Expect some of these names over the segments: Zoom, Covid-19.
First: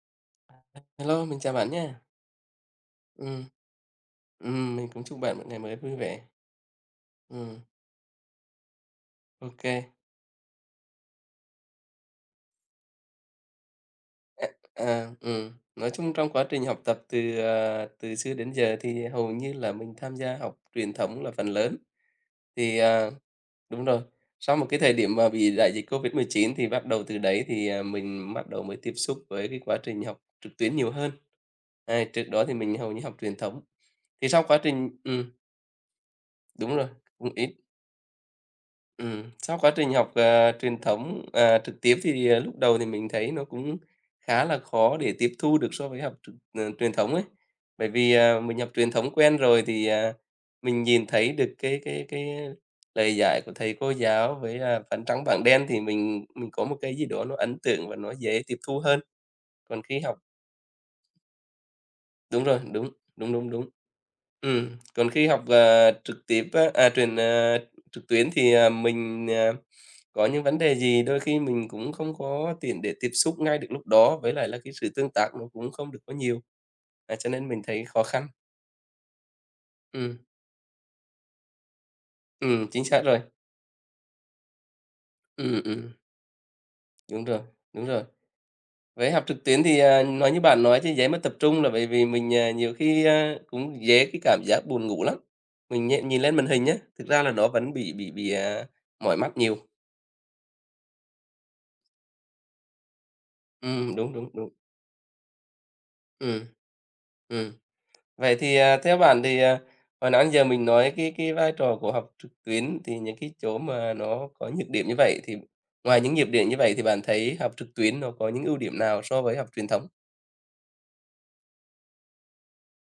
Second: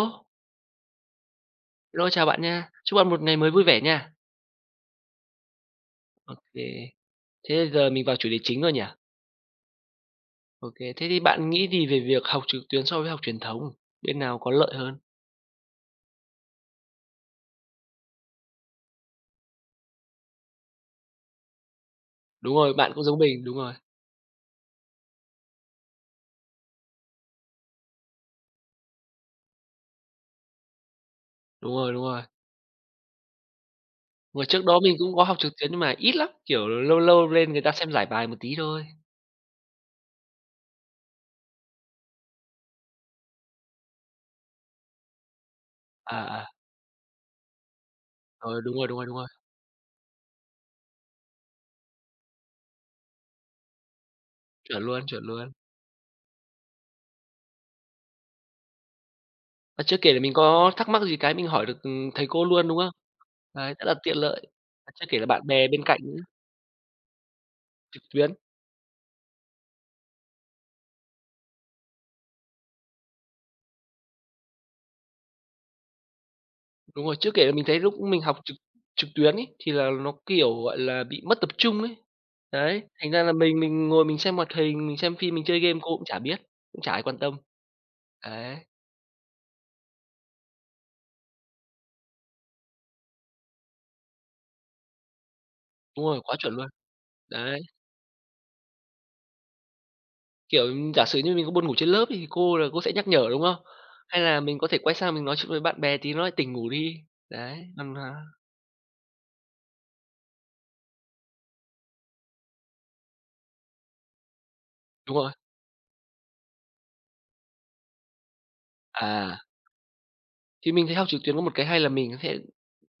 Ô, Hello, mình chào bạn nha. hello, chào bạn nha. Chúc bạn một ngày Ừm, mới vui vẻ nha. Mình cũng chúc bạn một ngày mới vui vẻ. OK, Ừm, thế giờ mình vào chủ đề chính rồi nhỉ? ô OK, thế thì bạn nghĩ gì về việc học trực tuyến so với học truyền thống? Bên nào có lợi hơn? Nói chung trong quá trình học tập từ xưa đến giờ thì hầu như là mình tham gia học truyền thống là phần lớn. Đúng rồi, Thì, bạn cũng à giống mình, đúng rồi, đúng rồi, sau một cái thời điểm mà bị đại dịch Covid-19 thì bắt đầu từ đấy mình bắt đầu mới tiếp xúc với cái quá trình học trực tuyến nhiều hơn. đúng rồi, đúng Ấy, rồi. trước đó thì mình hầu như học truyền thống. Thì Hồi sau quá trước đó trình mình cũng có học trực tuyến nhưng mà ít lắm, kiểu, đúng rồi, lâu lâu cũng lên ít. người ta xem giải bài một tí thôi. Sau quá trình học, ờ, truyền thống, à, trực tiếp lúc đầu thì mình thấy nó cũng khá là khó để tiếp thu được so với học À, à, truyền thống ấy. Bởi vì mình rồi, học đúng rồi, truyền đúng rồi, thống đúng rồi, quen rồi mình nhìn thấy được cái lời dạy của thầy cô giáo với chuẩn luôn, phấn chuẩn trắng bảng luôn. đen thì mình có một cái gì đó nó ấn tượng và nó dễ tiếp thu hơn. Còn Và chưa khi kể học là mình có thắc mắc gì cái mình hỏi được, thầy cô đúng rồi, luôn, đúng đúng, không? đúng, đúng. Đấy, rất là tiện lợi. Và chưa Còn kể là khi bạn học, bè bên ờ, cạnh nữa, trực tiếp á, à, truyền, ờ, trực trực tuyến. tuyến thì mình có những vấn đề gì đôi khi mình cũng không có tiện để tiếp xúc ngay được lúc đó, với lại là cái sự tương tác nó cũng không được có nhiều, Đúng rồi, trước cho kể nên là mình mình thấy thấy lúc khó mình khăn. học trực trực tuyến ấy, thì là nó, Ừm, kiểu, gọi là, bị mất tập trung ấy. Đấy, chính xác thành rồi. ra là mình ngồi mình xem hoạt hình, mình xem phim, mình chơi Ừm, game ừm, cô cũng chả biết, cũng chả ai quan đúng tâm. rồi, đúng rồi. Đấy, Với học trực tuyến thì nói như bạn nói thì dễ mất tập trung là bởi vì mình nhiều khi cũng dễ cái cảm giác buồn ngủ lắm. Mình đúng rồi, nhìn lên quá màn chuẩn hình luôn. nhé, thực ra là nó Đấy, vẫn bị mỏi mắt nhiều. kiểu, giả sử như mình có buồn ngủ trên lớp thì cô là cô sẽ nhắc nhở, đúng không? Đúng, Hay đúng, là đúng. mình có thể quay sang mình nói chuyện với bạn bè tí nó lại Ừm. tỉnh ngủ đi. Ừm. Đấy, còn, Vậy theo bạn, hồi nãy giờ mình nói cái vai trò của học trực tuyến thì những cái chỗ mà nó có nhược điểm như đúng vậy rồi. thì ngoài những nhược điểm như vậy thì bạn thấy học trực tuyến nó có những ưu điểm nào so với À, học truyền thống? thì mình thấy học trực tuyến có một cái hay là mình có thể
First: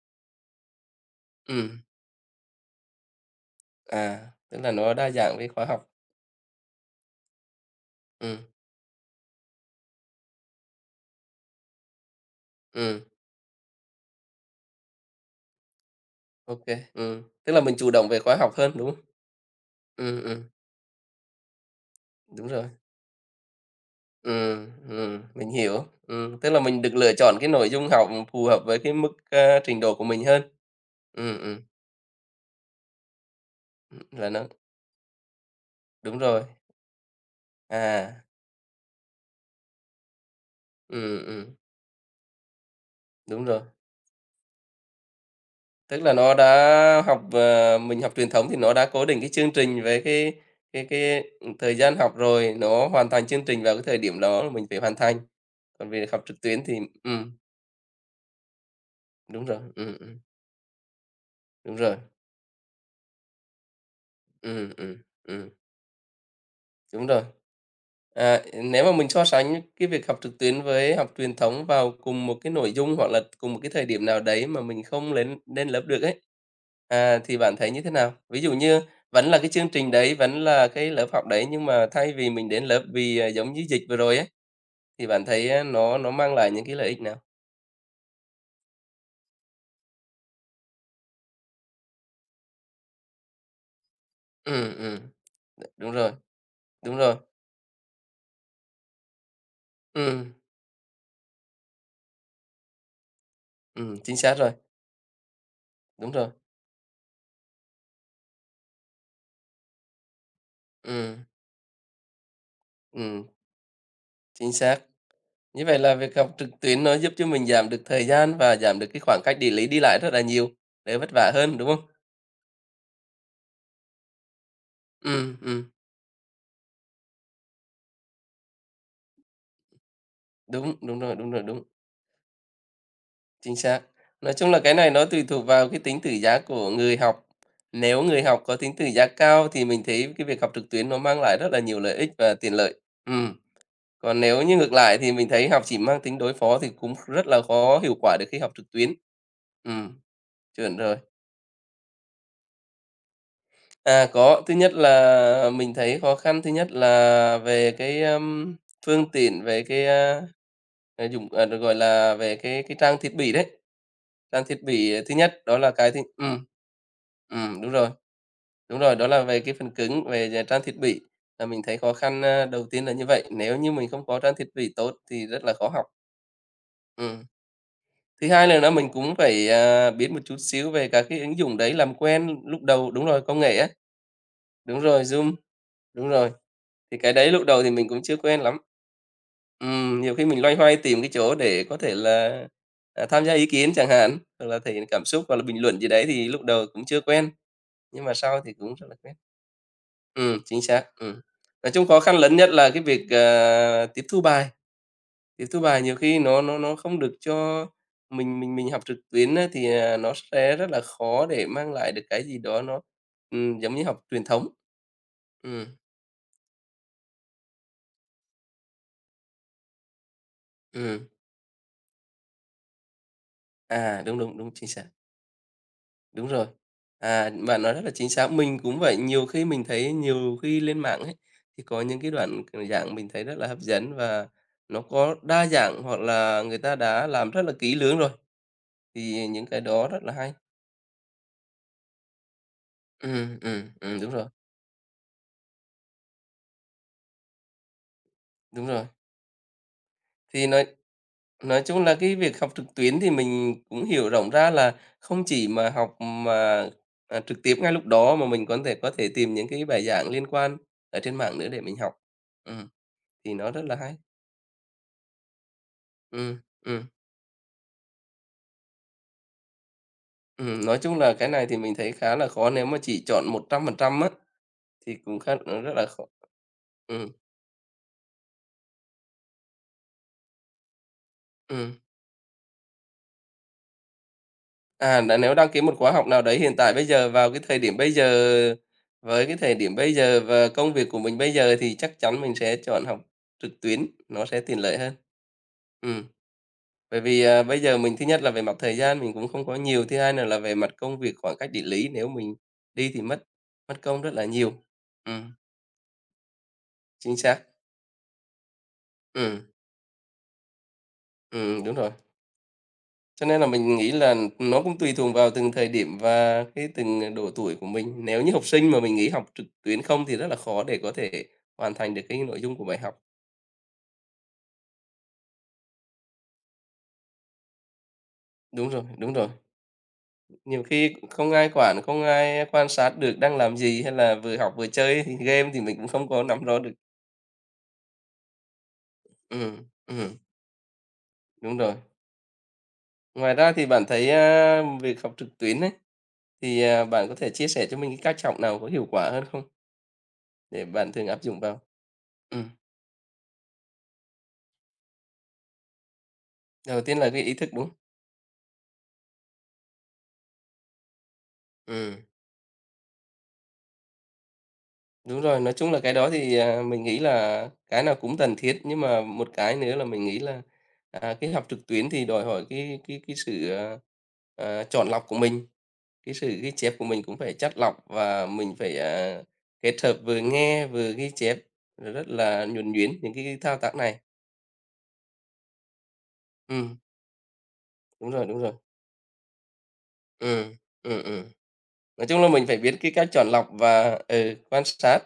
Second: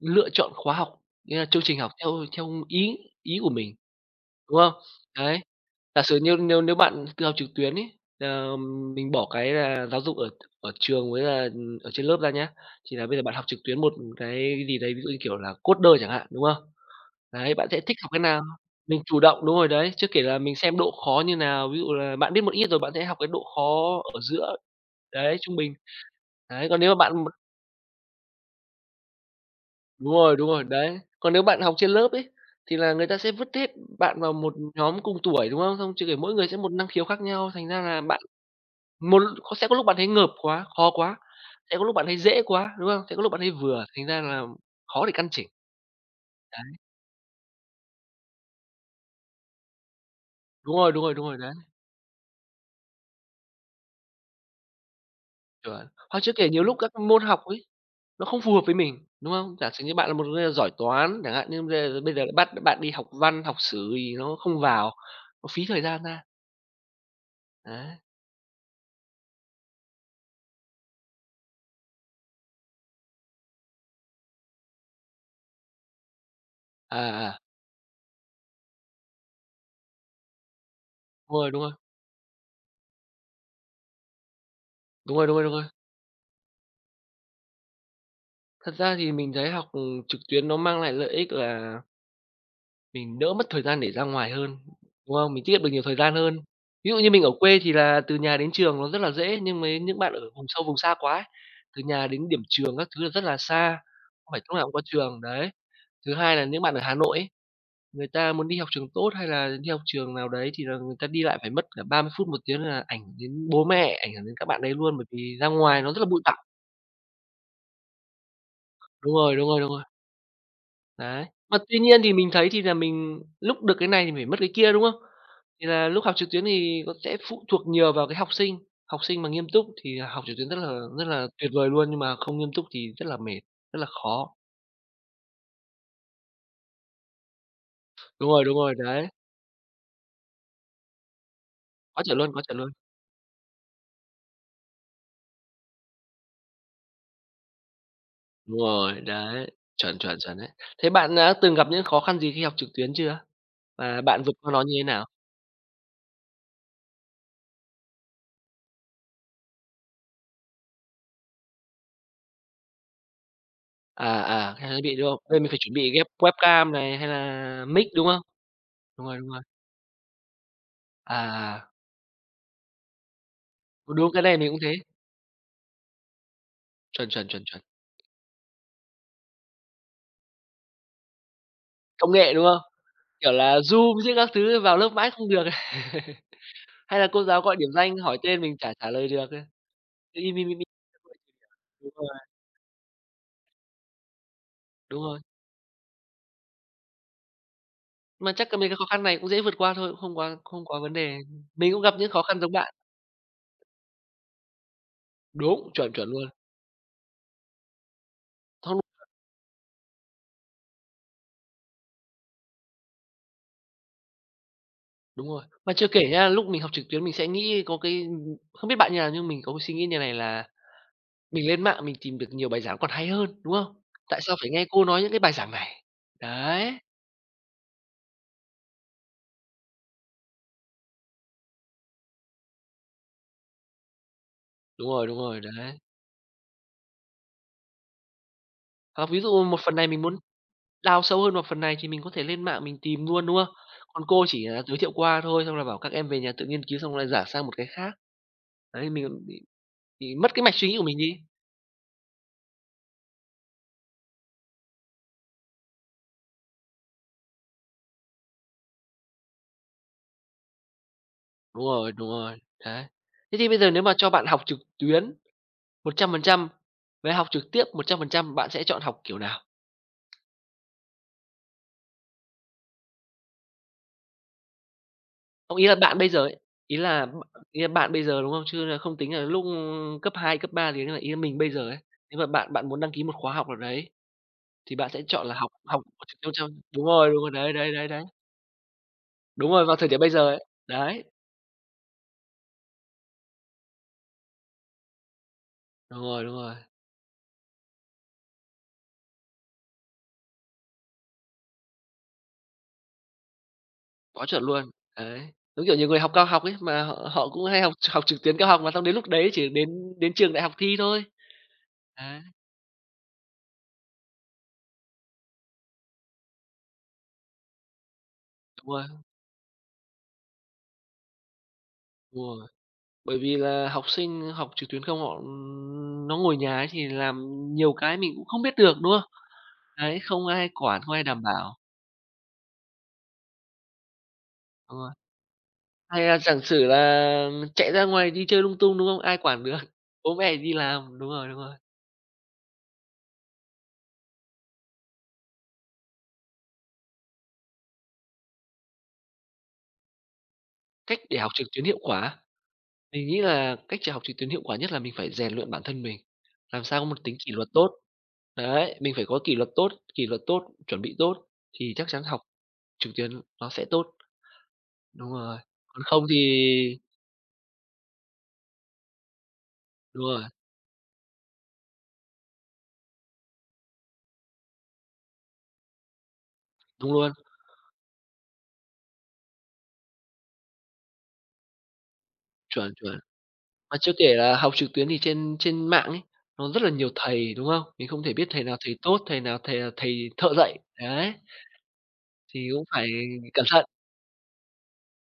lựa chọn khóa học, nghĩa là chương trình Ừm, học theo theo ý ý của mình. Đúng tức không? là nó đa dạng Đấy, về khóa học. giả sử như nếu nếu bạn tự học trực tuyến ấy, ừ ờ, mình bỏ cái là giáo dục ở ở trường với là, ừ, ở trên lớp ra nhá, thì ừ là bây giờ bạn học trực tuyến một cái gì đấy, ví dụ như kiểu là coder chẳng hạn, đúng không? ok kê, tức Đấy, là bạn mình sẽ chủ thích động học về cái khóa nào? học hơn, đúng Mình không? chủ động đúng rồi đấy, chưa kể Ừm, là ừm, mình xem độ khó như nào, ví dụ là bạn biết đúng một rồi. ít rồi bạn sẽ học cái độ khó ở giữa, đấy, Mình trung bình. hiểu. Tức là Đấy, còn mình nếu mà được bạn lựa chọn cái nội dung học phù hợp với cái mức trình độ của đúng mình rồi, hơn. đúng rồi, đấy. Còn Ừm, nếu bạn ừm, học trên lớp ấy, thì là người ta sẽ vứt hết bạn là vào nó một nhóm cùng tuổi, đúng không? Xong chưa kể đúng mỗi rồi. người sẽ một năng khiếu khác nhau, thành ra là bạn À, một có sẽ có lúc bạn thấy ngợp quá, khó quá, ừm, ừm, sẽ có lúc bạn thấy dễ quá, đúng không? Sẽ có lúc bạn đúng thấy rồi. vừa, thành ra là khó để căn chỉnh. Tức là nó Đấy, mình học truyền thống thì nó đã cố định cái chương trình về cái đúng cái rồi, đúng rồi, cái, đúng rồi, ừ, đấy, thời gian học rồi, nó hoàn thành chương trình vào cái thời điểm đó là mình phải hoàn thành. chuẩn. Còn việc Hoặc học chưa trực kể nhiều tuyến thì lúc các môn ừm, học ấy, nó không phù hợp với mình, đúng đúng không? rồi, Giả sử như bạn là một người giỏi toán chẳng hạn, nhưng bây đúng rồi. giờ bây giờ lại bắt bạn đi học văn, học sử thì nó không Ừm, vào, ừm, nó ừm. phí thời gian ra. Đúng rồi. Đấy, à, À, nếu mà mình so sánh cái việc học trực tuyến với học truyền thống vào cùng một cái nội dung hoặc là cùng một cái thời điểm nào đấy mà mình không lên lên lớp được ấy, à, thì à, bạn thấy như thế nào? Ví dụ như vẫn là cái chương trình đấy, vẫn là cái lớp học đúng đấy rồi, đúng nhưng rồi, mà thay vì mình đến lớp, giống như dịch vừa rồi ấy, thì đúng bạn rồi, đúng rồi, thấy đúng á rồi. nó mang lại những cái lợi ích nào? Thật ra thì mình thấy học, ừ, trực tuyến nó mang lại lợi ích là mình đỡ mất thời gian để ra ngoài hơn, Ừm, ừm, đúng không? Mình tiết được nhiều đúng thời rồi, gian hơn. Ví đúng dụ như rồi. mình ở quê thì là từ nhà đến trường nó rất là dễ, nhưng mấy những bạn ở Ừm, vùng sâu vùng xa quá ấy, từ nhà đến điểm trường các thứ là rất là xa, chính không xác phải rồi, lúc nào cũng có trường, đấy. đúng Thứ rồi. hai là những bạn ở Hà Nội ấy, người ta muốn đi học trường tốt hay là đi học trường nào đấy thì là người ta đi Ừm, lại phải mất cả 30 phút, một tiếng là ảnh hưởng ừm, đến bố mẹ, ảnh hưởng đến các chính bạn đấy xác. luôn, bởi vì ra Như vậy ngoài nó là rất là việc bụi học bặm. trực tuyến nó giúp cho mình giảm được thời gian và giảm được cái Đúng khoảng rồi, cách đúng địa rồi, lý đúng đi rồi. lại rất là nhiều, đỡ vất Đấy, vả mà hơn, đúng tuy không? nhiên thì mình thấy thì là mình lúc được cái này thì phải mất cái kia, đúng không? Ừ, Thì là lúc học trực tuyến thì nó sẽ phụ thuộc nhiều vào cái học sinh mà nghiêm túc thì học trực tuyến rất là đúng, đúng rất rồi, là đúng rồi, tuyệt đúng, vời luôn, nhưng mà không nghiêm túc thì rất là mệt, chính rất xác. là khó. Nói chung là cái này nó tùy thuộc vào cái tính tự giác của người học. Nếu người học Đúng có rồi, tính tự đấy, giác cao thì mình thấy cái việc học trực tuyến nó mang lại rất là nhiều lợi quá ích chuẩn luôn, và quá tiện chuẩn luôn. lợi. Ừ, còn nếu như ngược lại thì mình thấy học chỉ mang tính đối phó thì cũng rất là khó hiệu quả được khi học Đúng trực tuyến. rồi, đấy, Ừ, chuẩn, chuẩn, chuẩn đấy. chuẩn Thế rồi. bạn đã từng gặp những khó khăn gì khi học trực tuyến chưa? Và À, bạn vượt có. qua Thứ nó như nhất thế nào? là mình thấy khó khăn Thứ nhất là về cái phương tiện, về cái, a, à, dụng à, được gọi là, về cái trang thiết bị đấy. À, Trang à, thiết cái thiết bị bị, đúng thứ không? Bây nhất mình đó phải là chuẩn bị cái thứ ghép webcam này hay Ừm, là đúng mic, rồi, đúng không? đúng rồi, Đúng đó rồi, là đúng về rồi. cái phần cứng, về về trang thiết bị là mình À, thấy khó khăn, đầu tiên là như vậy. Nếu như mình không đúng, có cái trang này thiết mình cũng bị thế. tốt thì rất là khó học. Chuẩn, Ừm. chuẩn, chuẩn, chuẩn. Thứ hai là mình cũng phải biết một chút xíu về các cái ứng dụng đấy, làm Công nghệ, quen đúng lúc không? đầu đúng rồi, Kiểu công là nghệ á. Zoom chứ các thứ vào Đúng lớp rồi, mãi không Zoom, được. đúng rồi. Thì Hay là cái cô đấy giáo lúc gọi đầu điểm thì mình danh cũng hỏi chưa tên quen mình lắm. chả trả lời được. Nhiều Cứ khi im, mình im, loay im, im. hoay tìm cái chỗ để có Đúng thể rồi, tham gia ý kiến chẳng hạn, hoặc là thể hiện đúng cảm rồi. xúc hoặc là bình luận gì đấy thì lúc đầu cũng chưa quen, nhưng mà Mà sau chắc thì cái mấy cũng cái khó rất là khăn quen. này cũng dễ vượt qua thôi, cũng không quá Chính không quá xác, vấn ừm. đề. Nói Mình cũng chung gặp khó những khăn khó lớn khăn nhất giống là bạn. cái việc tiếp thu Đúng, bài chuẩn, nhiều chuẩn khi luôn. nó không được cho mình Không học trực tuyến á thì nó sẽ rất là khó để mang lại được cái gì đó nó giống như học truyền thống. đúng rồi. Ừm, Mà chưa kể nhá, lúc mình học trực tuyến mình sẽ nghĩ có cái không biết bạn như nào nhưng mình có cái suy nghĩ như này là ừm, mình lên mạng mình tìm được nhiều bài giảng còn hay hơn, đúng không? Đúng, Tại sao đúng, phải đúng, nghe chính cô xác. nói những cái bài giảng này? Đúng rồi. Đấy, À, bạn nói rất là chính xác. Mình cũng vậy, nhiều khi lên mạng ấy, thì có những cái đoạn c dạng mình thấy rất là hấp dẫn và nó có đúng rồi, đa đấy. dạng hoặc là người ta đã làm rất là kỹ lưỡng rồi, Ờ, ví thì dụ những một cái phần này đó mình rất là muốn hay. đào sâu hơn vào phần này thì mình có thể lên mạng mình tìm luôn, đúng không? Còn Đúng cô rồi, chỉ là giới thiệu qua thôi, xong là bảo các em về nhà tự nghiên cứu xong lại giả sang một cái khác. đúng rồi. Đấy, mình bị mất cái Thì mạch nói suy nghĩ của mình đi. nói chung là cái việc học trực tuyến thì mình cũng hiểu rộng ra là không chỉ học mà trực tiếp ngay lúc đó mà mình có thể tìm những cái bài giảng liên quan ở trên mạng nữa để mình học. Đúng rồi, Ừm, đấy. thì Thế thì nó bây rất giờ là nếu mà hay. cho bạn học trực tuyến Ừm, 100% ừm, với học trực tiếp 100%, bạn sẽ chọn học kiểu nào? Nói chung là cái này thì mình thấy khá là khó, nếu mà chỉ chọn 100% á, thì cũng khá Không, nó ý rất là là bạn khó. bây giờ ấy, ý là Ừm, b- ý là bạn bây giờ, đúng không? Chứ là không tính là lúc cấp 2, cấp 3 gì là ý là mình bây giờ ừm. ấy. Nếu mà bạn bạn muốn đăng ký một khóa học nào đấy thì bạn À, sẽ n chọn nếu là đăng học ký một học khóa học trực nào tiếp đấy trong hiện tại bây giờ, đúng vào rồi, cái đấy, thời đấy, điểm đấy, bây đấy. giờ, với cái Đúng thời rồi, điểm vào thời bây điểm bây giờ giờ ấy. và công việc của Đấy, mình bây giờ thì chắc chắn mình sẽ chọn học trực tuyến, nó sẽ tiện lợi hơn. Ừm. Đúng rồi, Bởi vì bây giờ mình thứ nhất là về mặt thời gian mình cũng không có nhiều, thứ hai nữa là về mặt công việc, khoảng cách địa lý, nếu mình đi thì mất mất công rất là quá chuẩn nhiều. luôn. Đấy, Ừm, giống kiểu nhiều người học cao học ấy, mà họ chính họ xác, cũng hay học học trực tuyến cao học mà xong đến lúc đấy ừm. chỉ đến đến trường đại học thi thôi. Đúng rồi. Đấy, Cho nên là mình nghĩ là nó cũng tùy thuộc vào từng thời điểm và cái từng độ tuổi của mình. Nếu như học đúng sinh mà rồi, mình nghĩ học trực tuyến không thì rất là khó để có thể hoàn thành được cái đúng nội rồi. dung của bài học. Bởi vì là học sinh học trực tuyến không họ nó ngồi nhà ấy thì làm nhiều cái mình cũng không biết Đúng được, rồi, đúng không? đúng rồi. Đấy, không ai Nhiều quản, không khi ai đảm không ai bảo. quản, không ai quan sát được đang làm gì hay là vừa học vừa Đúng rồi. chơi thì game thì mình cũng Hay không là có giả nắm rõ sử được. là chạy ra ngoài đi chơi lung tung, đúng không? Ai quản được, Ừm, bố ừm, mẹ đi làm. Đúng rồi, đúng rồi. đúng rồi. Ngoài ra thì bạn thấy việc học trực tuyến ấy, bạn có thể chia sẻ cho mình cái cách học nào có hiệu quả hơn không? Để bạn Cách thường để áp học dụng trực vào. tuyến hiệu quả, Ừm, mình nghĩ là cách để học trực tuyến hiệu quả nhất là mình phải rèn luyện bản thân mình, làm sao đầu có tiên một là tính cái kỷ ý luật thức, đúng tốt. không? Đấy, mình phải có kỷ luật tốt, chuẩn bị tốt thì chắc Ừ chắn học trực tuyến nó sẽ tốt. Đúng đúng rồi, rồi. Nói chung là còn cái không đó thì thì mình nghĩ là cái nào cũng cần thiết, nhưng mà một cái nữa là đúng mình nghĩ rồi, là cái học trực tuyến thì đòi hỏi cái sự, chọn lọc của mình, cái sự ghi chép của đúng mình luôn, cũng phải chắt lọc và mình phải kết hợp vừa nghe vừa ghi chép, rồi rất là chuẩn, nhuần nhuyễn chuẩn. những cái thao tác Mà chưa này. kể là học trực tuyến thì trên trên mạng ấy, nó rất là Ừ nhiều thầy, đúng không? Mình không đúng thể rồi, biết đúng thầy rồi. nào thầy tốt, thầy nào thầy thầy thợ Ừ dạy, ừ đấy. ừm. Nói chung là mình Thì phải cũng biết phải cái cách chọn cẩn lọc thận. và, ừ, quan sát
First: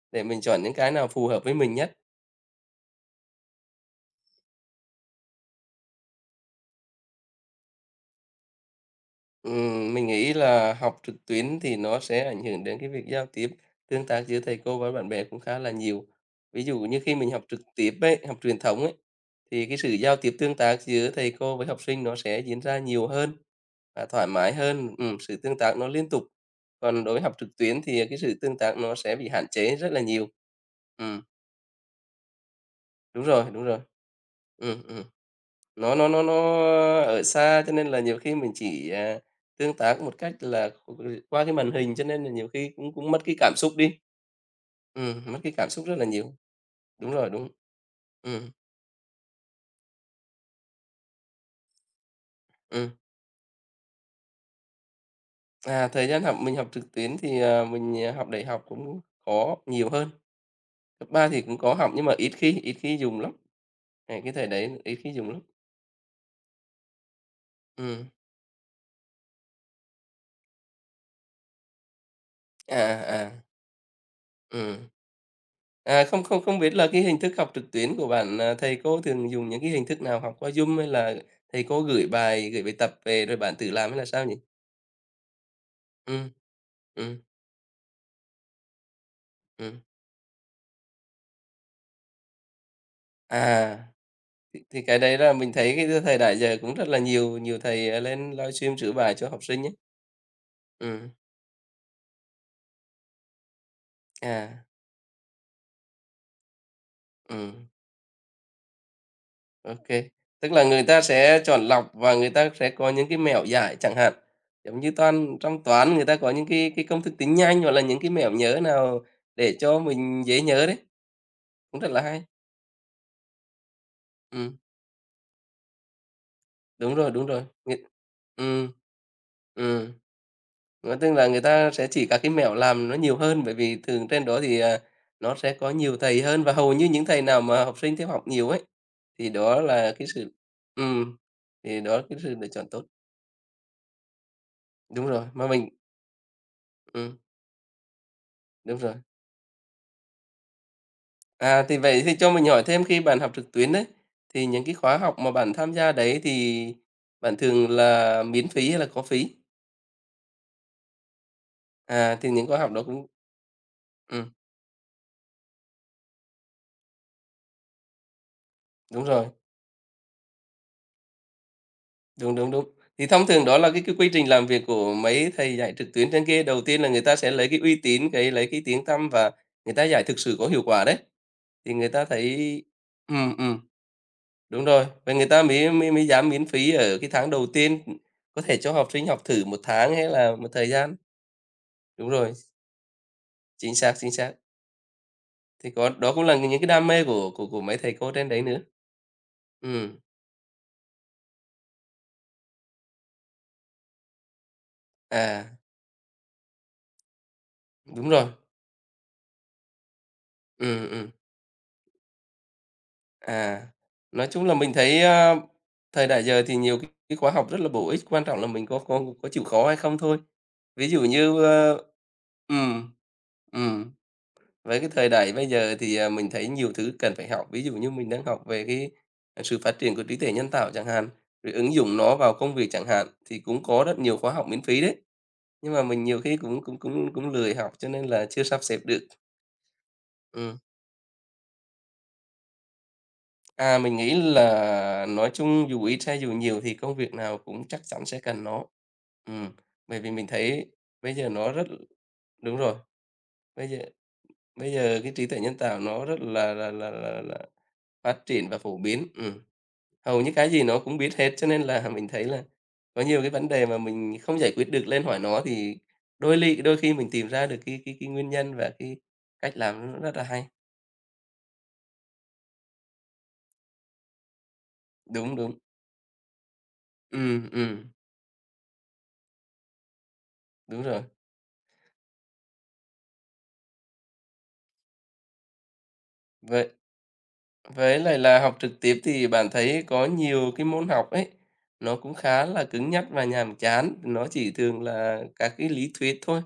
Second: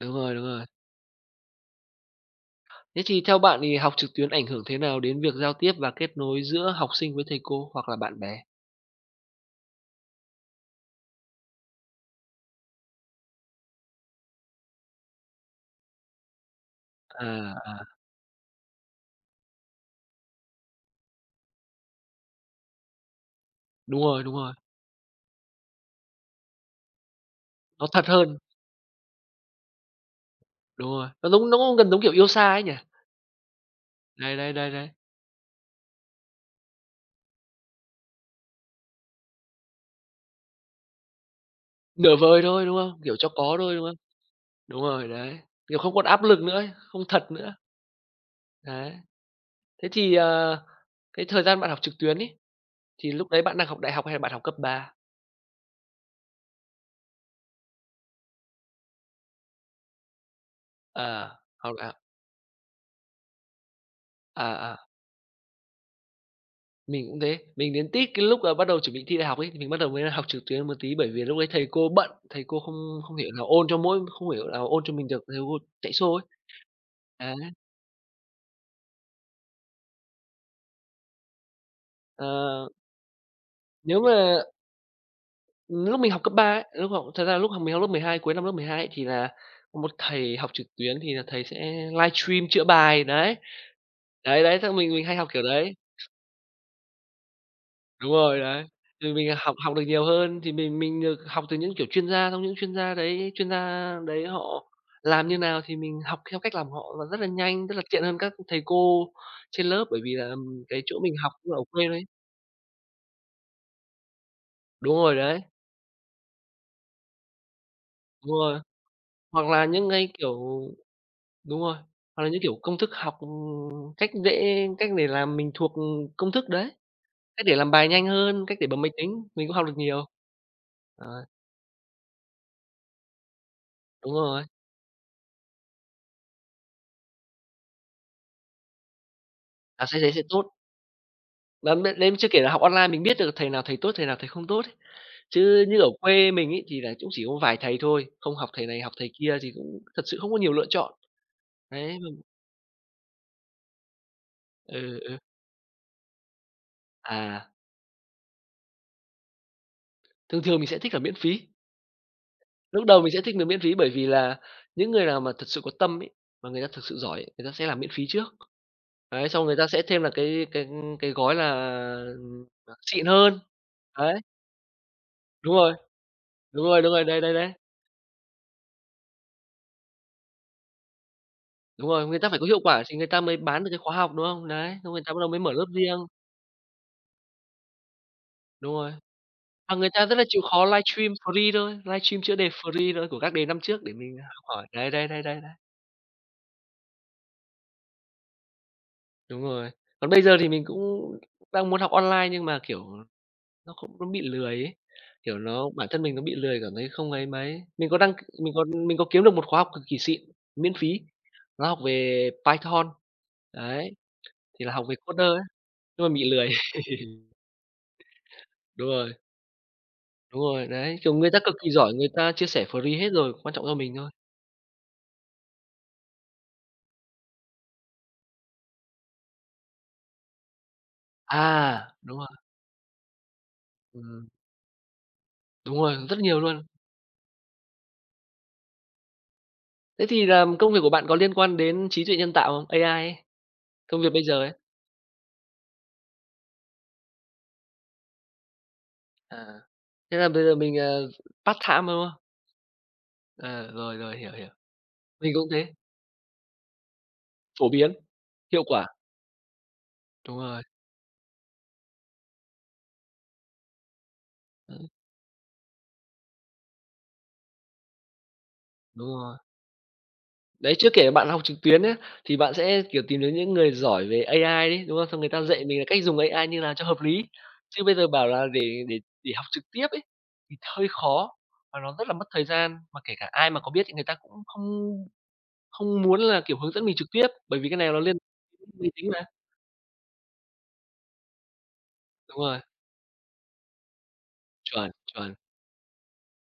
Đúng để rồi, mình đúng chọn rồi. những cái nào phù hợp với mình nhất. Thế thì theo bạn thì học trực tuyến ảnh hưởng thế nào đến việc giao tiếp và kết nối giữa học sinh với thầy cô hoặc là bạn bè? Mình nghĩ là học trực tuyến thì nó sẽ ảnh hưởng đến cái việc giao tiếp, tương tác giữa thầy cô với bạn bè cũng khá là nhiều. Ví dụ như khi mình học trực À, tiếp ấy, học truyền thống ấy, thì cái sự giao tiếp tương tác giữa thầy cô với học sinh nó sẽ diễn ra nhiều hơn và thoải đúng rồi, mái hơn, sự tương tác nó liên tục. Còn đối với học trực tuyến nó thật thì cái sự hơn, tương tác nó sẽ bị hạn chế rất là nhiều. đúng rồi, Ừm, nó giống nó cũng gần giống kiểu yêu xa ấy nhỉ? đúng rồi, đúng rồi. Đấy, đấy, đấy, Ừm, đấy, ừm. Nó ở xa cho nên là nhiều khi mình chỉ, tương tác một cách là qua cái màn hình, cho nửa nên là vời nhiều thôi, khi đúng cũng không? cũng Kiểu mất cho cái cảm có xúc thôi, đúng không? đi. Đúng rồi, đấy, Mất cái cảm kiểu xúc không rất còn là áp nhiều. lực nữa ấy, không Đúng thật rồi, đúng. nữa, Ừm, đấy. Thế thì, ờ, cái thời gian bạn học trực tuyến ấy, ừm. thì lúc đấy bạn đang học đại học hay là bạn học cấp ba À, thời gian học mình học trực tuyến thì, mình, học đại học cũng có nhiều hơn, cấp 3 à thì cũng học có đại học học. nhưng mà ít khi dùng lắm, cái thời À, à. đấy ít khi dùng lắm. Mình cũng thế, mình đến tít Ừm, cái lúc, à, bắt đầu chuẩn bị thi đại học ấy, thì mình bắt đầu mới học trực tuyến một tí bởi vì lúc ấy thầy cô bận, thầy cô à, không không à, thể à, nào ôn cho mỗi không hiểu nào ôn cho mình được, thầy cô chạy À, show không ấy. không không biết là cái hình thức Á, học trực tuyến của bạn, thầy cô thường dùng những cái hình thức nào? Học qua Zoom hay là thầy cô gửi ờ, bài tập về rồi bạn tự làm hay nếu là sao nhỉ? mà lúc mình ừ học cấp 3, ấy, lúc học ừ thật ra lúc học mình học lớp 12 cuối năm lớp 12 ấy, thì là có ừm. một thầy học trực tuyến thì là thầy sẽ livestream chữa bài, đấy. À, Đấy, đấy, thì xong thì mình cái mình hay đấy học là kiểu mình thấy đấy. cái thời đại giờ cũng rất là nhiều nhiều thầy, Đúng lên rồi, đấy. livestream chữa Thì bài mình cho học học sinh ấy. học được nhiều hơn, thì mình Ừ, được học từ những, kiểu, chuyên gia, xong những chuyên gia đấy họ à, làm như nào thì mình học theo cách làm họ, và rất là nhanh, ừ, rất là tiện hơn các thầy cô trên lớp, ok, bởi vì là tức là cái người chỗ ta mình học sẽ cũng ở chọn quê lọc đấy. và người ta sẽ có những cái mẹo giải chẳng hạn, giống như Đúng rồi toán đấy, trong toán người ta có những cái công thức tính nhanh hoặc là những cái mẹo đúng rồi. nhớ nào Hoặc để là cho những cái, mình kiểu, dễ nhớ đấy. đúng rồi, Cũng rất là hoặc hay. là những, kiểu, công thức học, cách Ừm, dễ cách để làm mình thuộc công thức đấy, đúng rồi, đúng rồi. cách để làm Người bài nhanh hơn, cách để ừm, bấm máy tính, mình cũng học được ừm, nhiều. Tức Đấy, là người ta sẽ chỉ các cái mẹo làm nó nhiều hơn, bởi vì thường đúng trên đó rồi, thì, nó sẽ có nhiều thầy hơn và hầu như những thầy nào mà học sinh theo học nhiều ấy, thì đó làm là sách cái giấy sẽ sự tốt. ừm, Là thì m đó là đấy cái chưa sự kể lựa là học chọn tốt. online mình biết được thầy nào thầy tốt, thầy nào thầy không tốt ấy. Đúng rồi, mà Chứ mình như ở quê mình ấy thì là cũng ừm, chỉ có vài thầy thôi, không học thầy đúng này học rồi. thầy kia thì cũng thật sự không có nhiều lựa chọn. À, Đấy, vậy thì mình cho mình hỏi thêm khi bạn học trực tuyến đấy, thì những cái khóa ừ, ừ. học mà bạn tham gia đấy thì bạn À, thường là miễn phí hay là có phí? thường thường mình sẽ thích là miễn phí. À, thì những khóa học đó Lúc đầu cũng mình sẽ thích là miễn phí bởi vì ừm, là những người nào mà thật sự có tâm ấy, mà người ta thực sự giỏi ấy, người ta sẽ làm miễn phí trước. đúng rồi. Đấy, xong người ta sẽ thêm là cái gói là, Đúng, ừm, đúng, đúng. xịn Thì thông hơn. thường đó là cái quy Đấy, trình làm việc của mấy đúng thầy rồi, dạy trực tuyến trên kia, đầu đúng rồi, tiên là đúng người rồi, ta đây sẽ đây lấy đấy. cái uy tín, lấy cái tiếng tăm và người ta dạy thực sự có hiệu quả đấy, thì Đúng người ta rồi, người ta phải có hiệu thấy quả thì người ta mới ừm, ừm, bán được cái khóa học, đúng không? đúng Đấy, rồi, xong người ta và bắt người đầu mới ta mở lớp mới mới riêng. mới dám miễn phí ở cái tháng đầu tiên, có thể Đúng cho học rồi, sinh học thử một và người tháng ta hay rất là là chịu một khó thời gian. livestream free thôi, Đúng livestream rồi, chữa đề free thôi của các đề năm chính trước để xác, chính mình xác. học hỏi. Đấy, Thì có đó cũng là những cái đam mê của mấy thầy cô trên đấy nữa. đúng rồi. Ừm, Còn bây giờ thì mình cũng đang muốn học online nhưng mà, kiểu, nó bị lười ấy, kiểu, à, nó bản thân mình nó bị lười cảm thấy không ấy mấy. Mình có đúng đăng rồi, mình có Mình có kiếm được một khóa học cực kỳ xịn, miễn phí, ừm. nó học về Python, À, đấy, nói chung là thì là mình học về thấy, coder ấy, thời nhưng mà đại bị giờ lười. thì nhiều cái khóa học rất là bổ ích, quan trọng là mình có Đúng có rồi, có chịu khó hay không thôi. đúng rồi, Ví đấy, dụ kiểu, người ta như, cực kỳ ơ giỏi, người ta chia sẻ ừm, free hết rồi, quan trọng do ừm, mình thôi. với cái thời đại bây giờ thì, mình thấy nhiều thứ cần phải học. Ví dụ như mình đang học về cái, sự phát triển của trí tuệ nhân tạo chẳng hạn, rồi ứng À, dụng nó đúng rồi, vào công việc chẳng hạn, thì cũng có rất nhiều ừm. khóa học miễn phí đấy. Nhưng Đúng mà mình rồi, rất nhiều khi nhiều luôn. cũng cũng cũng cũng lười học cho nên là chưa sắp xếp được. Thế thì làm Ừm. công việc của bạn có liên quan đến trí tuệ nhân tạo không? AI ấy, À, mình công việc nghĩ bây giờ ấy? là nói chung dù ít hay dù nhiều thì công việc nào cũng chắc chắn sẽ cần nó. Ừm, À, bởi vì thế mình là bây giờ thấy mình, bây giờ nó rất part-time, đúng không? đúng rồi, bây Ờ, giờ rồi, rồi, hiểu, hiểu. bây giờ cái trí Mình tuệ cũng nhân thế, tạo nó rất là phổ biến, phát triển và hiệu phổ quả. biến. Hầu như Đúng cái rồi, gì nó cũng biết hết, cho nên là mình thấy là có nhiều cái vấn đề mà mình không giải quyết được ừm, lên hỏi nó thì đôi khi mình tìm ra được cái nguyên nhân và cái đúng rồi. cách làm nó rất là hay. Đấy, chưa kể bạn học trực tuyến ấy thì bạn sẽ, kiểu, tìm đến những người giỏi về AI đấy, đúng không? Xong người Đúng, ta đúng. dạy mình là cách dùng AI như nào cho hợp lý. Ừm, Chứ ừm, bây giờ bảo là để học trực tiếp ấy, thì đúng hơi rồi. khó, và nó rất là mất thời gian, mà kể cả ai mà có biết thì người ta cũng không không muốn là, kiểu, Vậy hướng dẫn mình trực tiếp, bởi vì cái này với nó liên lại là học trực máy tiếp tính mà. thì bạn thấy có nhiều cái môn học ấy, nó cũng Đúng khá rồi, là cứng nhắc và nhàm chán, nó chỉ thường chuẩn, là chuẩn. các cái lý thuyết thôi,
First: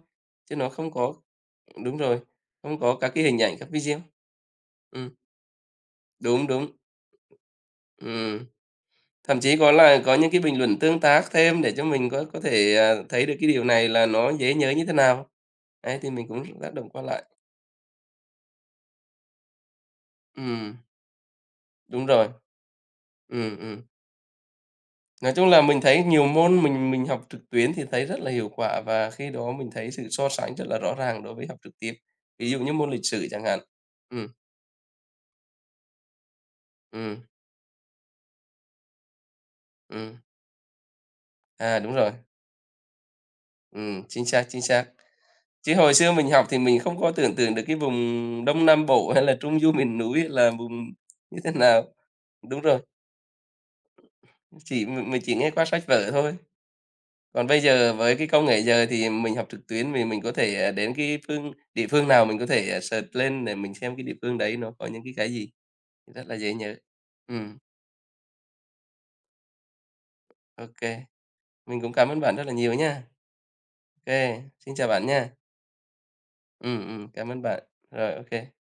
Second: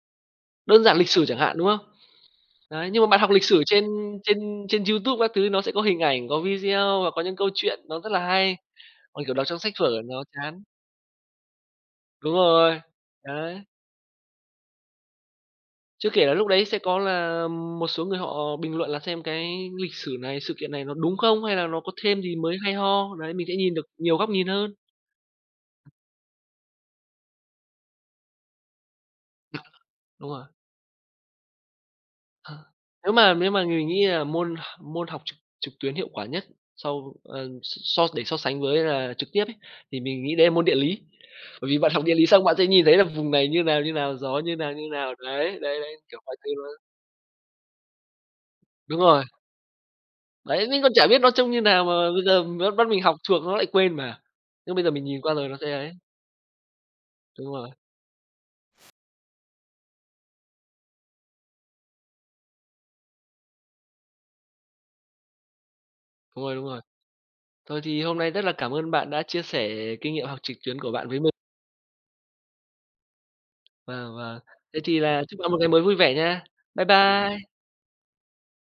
chứ nó Đơn không giản lịch có sử chẳng hạn, đúng không? đúng rồi, không Đấy, có nhưng mà các bạn cái học hình lịch ảnh, sử các trên video. trên trên Ừm, YouTube các thứ nó sẽ có hình ảnh, có đúng, đúng, video và có những câu chuyện nó rất là ừm. hay, còn, kiểu, Thậm đọc chí trong sách vở có nó những cái bình chán. luận tương tác thêm để cho mình Đúng có thể, rồi, thấy được cái đấy. điều này là nó dễ nhớ như thế nào. Đấy, Chưa thì kể mình là cũng lúc đấy tác sẽ động có qua lại. là một số người họ bình luận là xem cái lịch sử này, sự kiện Ừm, này nó đúng không hay là nó có đúng thêm rồi, gì mới hay ho. Đấy, mình sẽ nhìn ừm. được nhiều góc nhìn hơn. Nói chung là mình thấy nhiều môn mình học trực tuyến thì thấy rất là hiệu quả và khi đó mình thấy sự so Đúng rồi. sánh rất là rõ ràng đối với học trực tiếp. Ví dụ Ờ, như môn lịch nếu sử mà chẳng nếu hạn. mà mình nghĩ là Ừm, môn môn học trực trực tuyến hiệu quả nhất sau, ừm, ờ, so để so sánh với là trực tiếp ấy, thì ừm. mình nghĩ đấy là môn địa lý. Bởi vì À, bạn đúng học rồi. địa lý xong bạn sẽ nhìn thấy là vùng này như nào, Chính gió xác, như chính nào, xác. như nào. Đấy, Chứ đấy, hồi đấy, xưa kiểu, mình mọi học thứ thì nó mình không có tưởng tượng được cái vùng Đông Nam đúng Bộ hay rồi, là Trung Du miền núi là đấy, mình vùng còn chả biết nó như trông thế như nào. nào mà bây giờ Đúng nó rồi, bắt mình học thuộc nó lại quên mà. Nhưng bây chỉ giờ mình nhìn mình qua chỉ rồi nghe nó qua sẽ sách ấy. vở thôi. Đúng Còn bây rồi, giờ với cái công nghệ giờ thì mình học trực tuyến vì mình có thể, đến cái phương địa phương nào mình có thể, search lên để mình xem cái địa phương đấy nó có những cái gì, rất là đúng dễ rồi, đúng nhớ. rồi. Ừm, Thôi thì hôm nay rất là cảm ơn bạn đã chia sẻ kinh nghiệm học trực tuyến ok, của bạn với mình. mình cũng cảm ơn bạn rất là nhiều nha. Và Ok, và xin thế chào thì bạn là nha. chúc bạn một ngày mới vui vẻ nha. Bye Cảm bye. ơn bạn. Rồi, ok